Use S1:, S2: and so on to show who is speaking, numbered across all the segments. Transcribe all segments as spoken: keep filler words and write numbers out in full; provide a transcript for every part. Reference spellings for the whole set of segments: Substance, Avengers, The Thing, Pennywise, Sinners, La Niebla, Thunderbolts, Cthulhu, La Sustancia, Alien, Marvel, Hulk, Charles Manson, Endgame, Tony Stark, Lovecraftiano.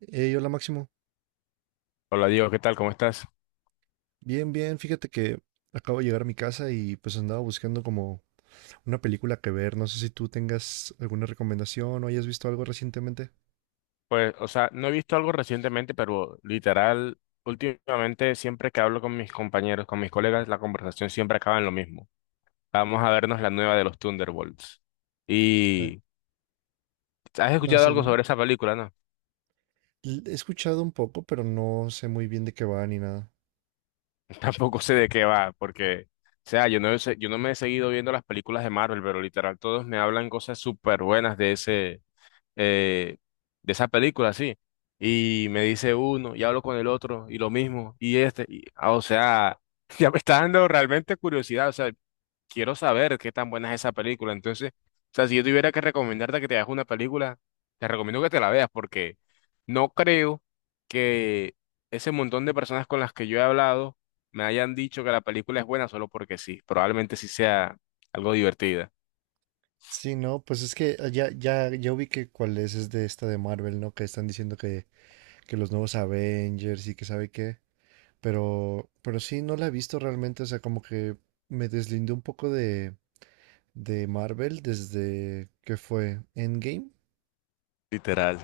S1: Hey, hola Máximo.
S2: Hola Diego, ¿qué tal? ¿Cómo estás?
S1: Bien, bien. Fíjate que acabo de llegar a mi casa y pues andaba buscando como una película que ver. No sé si tú tengas alguna recomendación o hayas visto algo recientemente.
S2: Pues, o sea, no he visto algo recientemente, pero literal, últimamente siempre que hablo con mis compañeros, con mis colegas, la conversación siempre acaba en lo mismo. Vamos a vernos la nueva de los Thunderbolts.
S1: Eh,
S2: Y ¿has
S1: No,
S2: escuchado
S1: sí,
S2: algo
S1: dime.
S2: sobre esa película? No,
S1: L- He escuchado un poco, pero no sé muy bien de qué va ni nada.
S2: tampoco sé de qué va, porque, o sea, yo no, he se- yo no me he seguido viendo las películas de Marvel, pero literal todos me hablan cosas súper buenas de ese, eh, de esa película, sí. Y me dice uno, y hablo con el otro, y lo mismo, y este, y- ah, o sea, ya me está dando realmente curiosidad, o sea, quiero saber qué tan buena es esa película. Entonces, o sea, si yo tuviera que recomendarte que te veas una película, te recomiendo que te la veas, porque no creo que ese montón de personas con las que yo he hablado me hayan dicho que la película es buena solo porque sí, probablemente sí sea algo divertida.
S1: Sí, no, pues es que eh, ya, ya, ya ubiqué cuál es, es de esta de Marvel, ¿no? Que están diciendo que, que los nuevos Avengers y que sabe qué. Pero, pero sí, no la he visto realmente. O sea, como que me deslindé un poco de de Marvel desde que fue Endgame.
S2: Literal,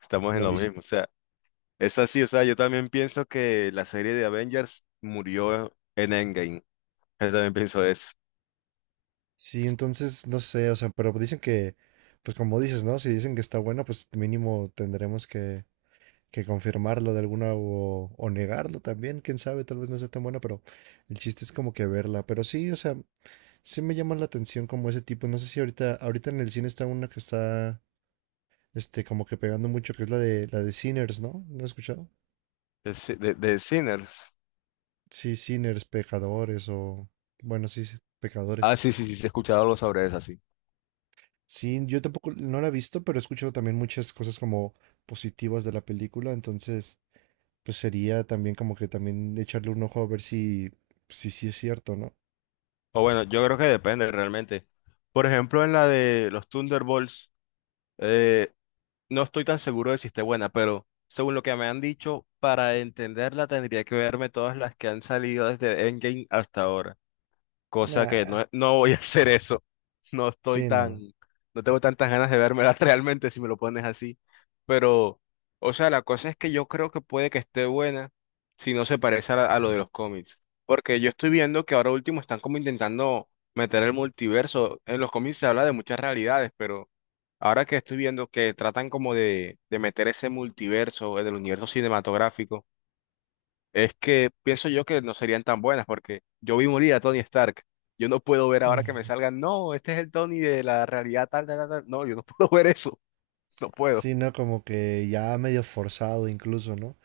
S2: estamos en
S1: ¿La
S2: lo
S1: viste?
S2: mismo. O sea, es así, o sea, yo también pienso que la serie de Avengers murió en Endgame. Yo también pienso eso.
S1: Sí, entonces no sé, o sea, pero dicen que, pues como dices, ¿no? Si dicen que está bueno, pues mínimo tendremos que, que confirmarlo de alguna o, o negarlo también, quién sabe, tal vez no sea tan bueno, pero el chiste es como que verla. Pero sí, o sea, sí me llaman la atención como ese tipo. No sé si ahorita, ahorita en el cine está una que está, este, como que pegando mucho, que es la de la de Sinners, ¿no? ¿No has escuchado?
S2: De, Si- de- de Sinners.
S1: Sí, Sinners, pecadores o, bueno, sí, sí, pecadores.
S2: Ah, sí, sí, sí, sí, he escuchado algo sobre eso, sí.
S1: Sí, yo tampoco no la he visto, pero he escuchado también muchas cosas como positivas de la película, entonces pues sería también como que también echarle un ojo a ver si si sí es cierto, ¿no?
S2: O bueno, yo creo que depende realmente. Por ejemplo, en la de los Thunderbolts, eh, no estoy tan seguro de si esté buena, pero según lo que me han dicho, para entenderla tendría que verme todas las que han salido desde Endgame hasta ahora. Cosa que
S1: Nah,
S2: no, no voy a hacer eso. No estoy
S1: sí,
S2: tan,
S1: no.
S2: no tengo tantas ganas de vérmela realmente si me lo pones así. Pero, o sea, la cosa es que yo creo que puede que esté buena si no se parece a, la- a lo de los cómics. Porque yo estoy viendo que ahora último están como intentando meter el multiverso. En los cómics se habla de muchas realidades, pero ahora que estoy viendo que tratan como de, de meter ese multiverso, el del universo cinematográfico. Es que pienso yo que no serían tan buenas porque yo vi morir a Tony Stark. Yo no puedo ver ahora que
S1: Mm.
S2: me salgan, "no, este es el Tony de la realidad tal, tal, tal, tal". No, yo no puedo ver eso. No puedo.
S1: Sí, no, como que ya medio forzado incluso, ¿no?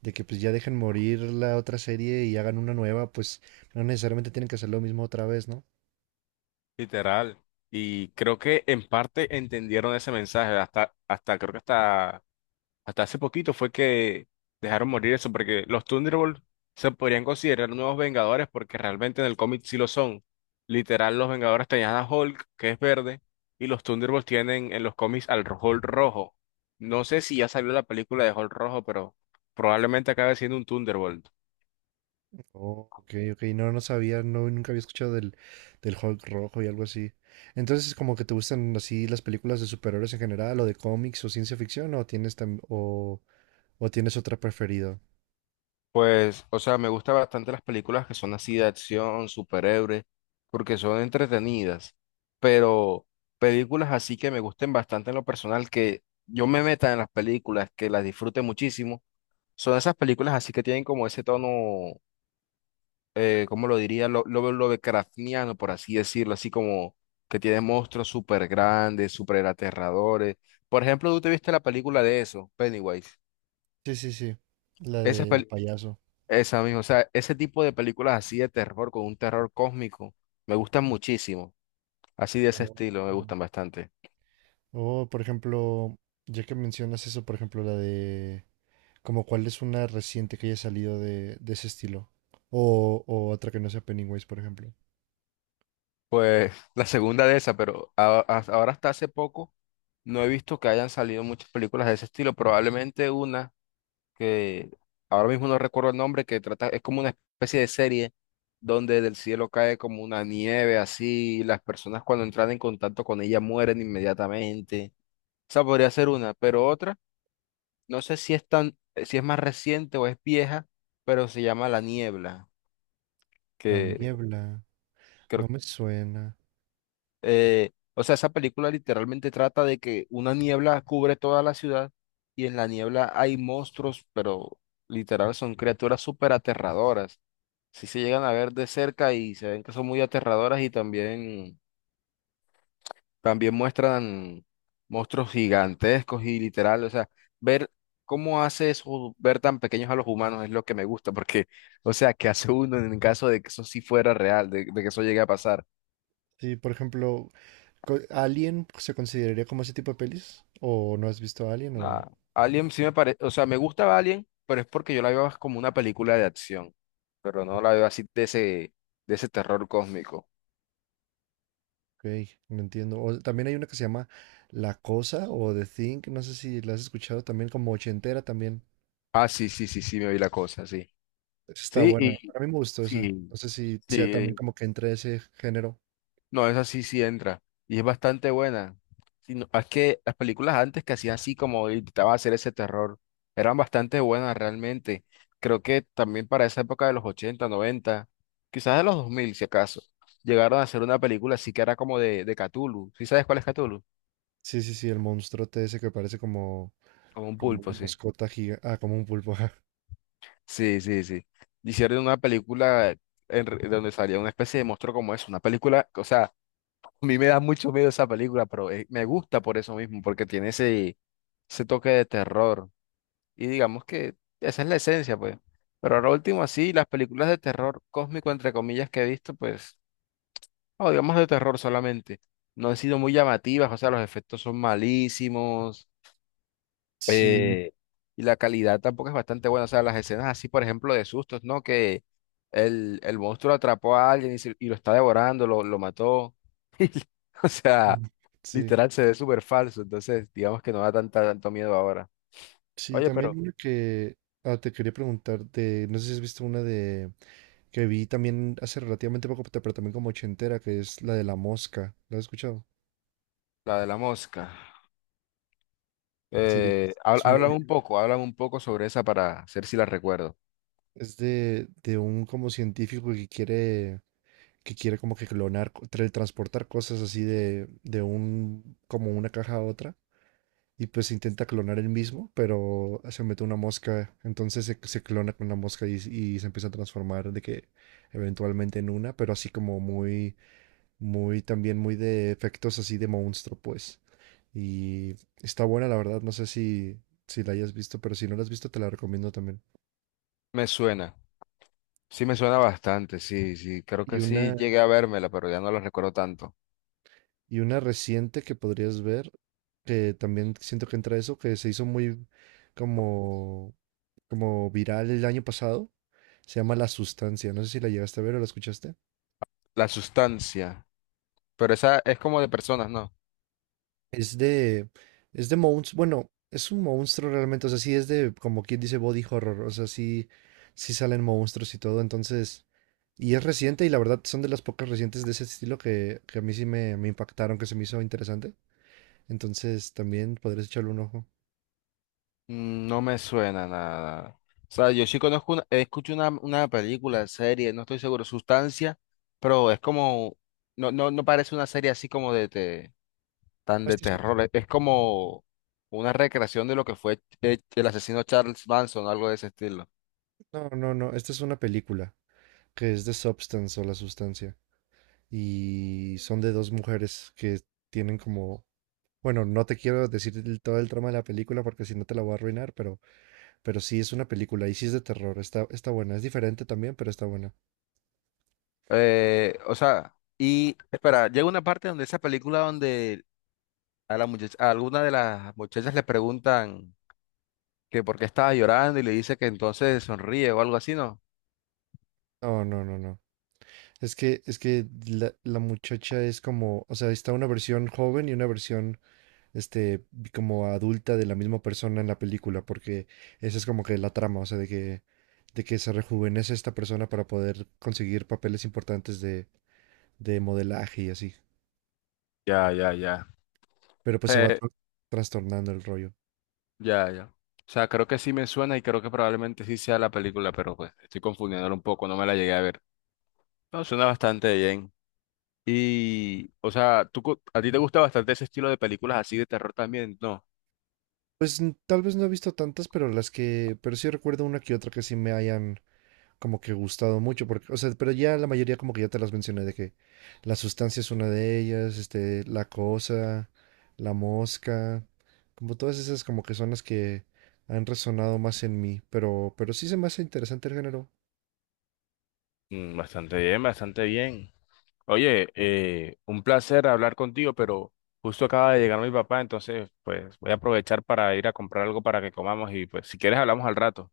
S1: De que pues ya dejen morir la otra serie y hagan una nueva, pues no necesariamente tienen que hacer lo mismo otra vez, ¿no?
S2: Literal. Y creo que en parte entendieron ese mensaje, hasta, hasta creo que hasta Hasta hace poquito fue que dejaron morir eso, porque los Thunderbolts se podrían considerar nuevos Vengadores, porque realmente en el cómic sí lo son. Literal, los Vengadores tenían a Hulk, que es verde, y los Thunderbolts tienen en los cómics al ro- Hulk rojo. No sé si ya salió la película de Hulk rojo, pero probablemente acabe siendo un Thunderbolt.
S1: Oh, ok, ok, no, no sabía, no, nunca había escuchado del, del Hulk rojo y algo así. Entonces, como que te gustan así las películas de superhéroes en general, o de cómics, o ciencia ficción, o tienes tam- o, o tienes otra preferida.
S2: Pues, o sea, me gustan bastante las películas que son así de acción, superhéroes, porque son entretenidas, pero películas así que me gusten bastante en lo personal, que yo me meta en las películas, que las disfrute muchísimo, son esas películas así que tienen como ese tono, eh, ¿cómo lo diría? Lo, lo, Lovecraftiano, por así decirlo, así como que tiene monstruos súper grandes, súper aterradores. Por ejemplo, ¿tú te viste la película de eso, Pennywise?
S1: Sí, sí, sí, la del payaso.
S2: Esa misma, o sea, ese tipo de películas así de terror, con un terror cósmico, me gustan muchísimo. Así de ese
S1: Oh.
S2: estilo, me gustan bastante.
S1: O, por ejemplo, ya que mencionas eso, por ejemplo, la de, como cuál es una reciente que haya salido de, de ese estilo, o, o otra que no sea Pennywise, por ejemplo.
S2: Pues la segunda de esa, pero a- a- ahora hasta hace poco no he visto que hayan salido muchas películas de ese estilo. Probablemente una que ahora mismo no recuerdo el nombre, que trata, es como una especie de serie donde del cielo cae como una nieve así, y las personas cuando entran en contacto con ella mueren inmediatamente. Esa podría ser una, pero otra. No sé si es tan, si es más reciente o es vieja, pero se llama La Niebla,
S1: La
S2: que
S1: niebla,
S2: creo,
S1: no me suena.
S2: eh, o sea, esa película literalmente trata de que una niebla cubre toda la ciudad y en la niebla hay monstruos, pero literal son criaturas súper aterradoras. Si se llegan a ver de cerca y se ven que son muy aterradoras y también También muestran monstruos gigantescos y literal, o sea, ver cómo hace eso, ver tan pequeños a los humanos es lo que me gusta, porque, o sea, ¿qué hace uno en caso de que eso sí fuera real, de, de que eso llegue a pasar?
S1: Sí, por ejemplo, Co- ¿Alien se consideraría como ese tipo de pelis? ¿O no has visto Alien? O...
S2: Nada. Alien sí me parece, o sea, me gusta Alien, pero es porque yo la veo como una película de acción, pero no
S1: Ok,
S2: la veo así de ese, de ese terror cósmico.
S1: no entiendo. O también hay una que se llama La Cosa o The Thing. No sé si la has escuchado también, como ochentera también.
S2: Ah, sí, sí, sí, sí, me vi la cosa, sí.
S1: Esa está
S2: Sí,
S1: buena.
S2: y
S1: A mí me gustó esa.
S2: sí,
S1: No sé si sea también
S2: sí.
S1: como que entre ese género.
S2: No, esa sí sí entra. Y es bastante buena. Sí, no, es que las películas antes que hacían así como intentaban hacer ese terror, eran bastante buenas realmente. Creo que también para esa época de los ochenta noventa quizás de los dos mil si acaso, llegaron a hacer una película así que era como de, de Cthulhu. ¿Sí sabes cuál es Cthulhu?
S1: Sí, sí, sí, el monstruote ese que parece como,
S2: Como un
S1: como
S2: pulpo,
S1: una
S2: sí.
S1: mascota gigante. Ah, como un pulpo. Ajá.
S2: Sí, sí, sí. Hicieron una película en re- donde salía una especie de monstruo como eso. Una película, o sea, a mí me da mucho miedo esa película, pero eh, me gusta por eso mismo, porque tiene ese ese toque de terror. Y digamos que esa es la esencia, pues. Pero ahora último, así, las películas de terror cósmico, entre comillas, que he visto, pues, o digamos de terror solamente, no han sido muy llamativas, o sea, los efectos son malísimos,
S1: Sí,
S2: eh, y la calidad tampoco es bastante buena, o sea, las escenas así, por ejemplo, de sustos, ¿no? Que el, el monstruo atrapó a alguien y, se- y lo está devorando, lo, lo mató, o sea,
S1: mm, sí.
S2: literal se ve súper falso, entonces, digamos que no da tanta, tanto miedo ahora.
S1: Sí,
S2: Oye,
S1: también
S2: pero
S1: una que ah, te quería preguntar de, no sé si has visto una de que vi también hace relativamente poco, pero también como ochentera, que es la de la mosca. ¿Lo has escuchado?
S2: la de la mosca.
S1: Sí, de-
S2: Eh, hab-
S1: es un
S2: háblame
S1: nombre.
S2: un poco, háblame un poco sobre esa para ver si la recuerdo.
S1: Es de, de un como científico que quiere, que quiere como que clonar, co- tra- transportar cosas así de, de un, como una caja a otra. Y pues intenta clonar él mismo, pero se mete una mosca, entonces se, se clona con la mosca y, y se empieza a transformar de que eventualmente en una, pero así como muy, muy, también muy de efectos así de monstruo, pues. Y está buena, la verdad. No sé si, si la hayas visto, pero si no la has visto, te la recomiendo también.
S2: Me suena, sí me suena bastante, sí, sí, creo
S1: Y
S2: que sí
S1: una,
S2: llegué a vérmela, pero ya no la recuerdo tanto.
S1: y una reciente que podrías ver, que también siento que entra eso, que se hizo muy como, como viral el año pasado. Se llama La Sustancia. No sé si la llegaste a ver o la escuchaste.
S2: La sustancia, pero esa es como de personas, ¿no?
S1: Es de, es de monstruos, bueno, es un monstruo realmente, o sea, sí es de, como quien dice, body horror, o sea, sí, sí salen monstruos y todo, entonces y es reciente y la verdad son de las pocas recientes de ese estilo que, que a mí sí me, me impactaron, que se me hizo interesante. Entonces también podrías echarle un ojo.
S2: Mm, no me suena nada. O sea, yo sí conozco una, escucho una, una película, serie, no estoy seguro, sustancia, pero es como, no, no, no parece una serie así como de, de tan de
S1: Esta es una-
S2: terror. Es es como una recreación de lo que fue eh, el asesino Charles Manson, algo de ese estilo.
S1: no, no, no, esta es una película que es de Substance o La Sustancia. Y son de dos mujeres que tienen como... Bueno, no te quiero decir el- todo el trama de la película porque si no te la voy a arruinar, pero Pero sí, es una película y sí es de terror. Está, está buena. Es diferente también, pero está buena.
S2: Eh, o sea, y espera, llega una parte donde esa película donde a la muchacha, a alguna de las muchachas le preguntan que por qué estaba llorando y le dice que entonces sonríe o algo así, ¿no?
S1: No, no, no, no. Es que, es que la, la muchacha es como, o sea, está una versión joven y una versión, este, como adulta de la misma persona en la película, porque esa es como que la trama, o sea, de que, de que se rejuvenece esta persona para poder conseguir papeles importantes de, de modelaje y así.
S2: Ya, ya, ya.
S1: Pero pues se va
S2: Eh,
S1: tra- trastornando el rollo.
S2: ya, ya. O sea, creo que sí me suena y creo que probablemente sí sea la película, pero pues estoy confundiéndola un poco, no me la llegué a ver. No, suena bastante bien. Y, o sea, ¿tú, co- a ti te gusta bastante ese estilo de películas así de terror también? No.
S1: Pues n- tal vez no he visto tantas, pero las que, pero sí recuerdo una que otra que sí me hayan como que gustado mucho, porque, o sea, pero ya la mayoría como que ya te las mencioné de que la sustancia es una de ellas, este, la cosa, la mosca, como todas esas como que son las que han resonado más en mí, pero, pero sí se me hace interesante el género.
S2: Mm, bastante bien, bastante bien. Oye, eh, un placer hablar contigo, pero justo acaba de llegar mi papá, entonces pues voy a aprovechar para ir a comprar algo para que comamos y pues si quieres hablamos al rato.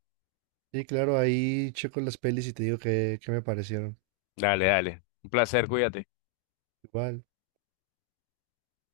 S1: Y claro, ahí checo las pelis y te digo que, que me parecieron.
S2: Dale, dale. Un placer, cuídate.
S1: Igual.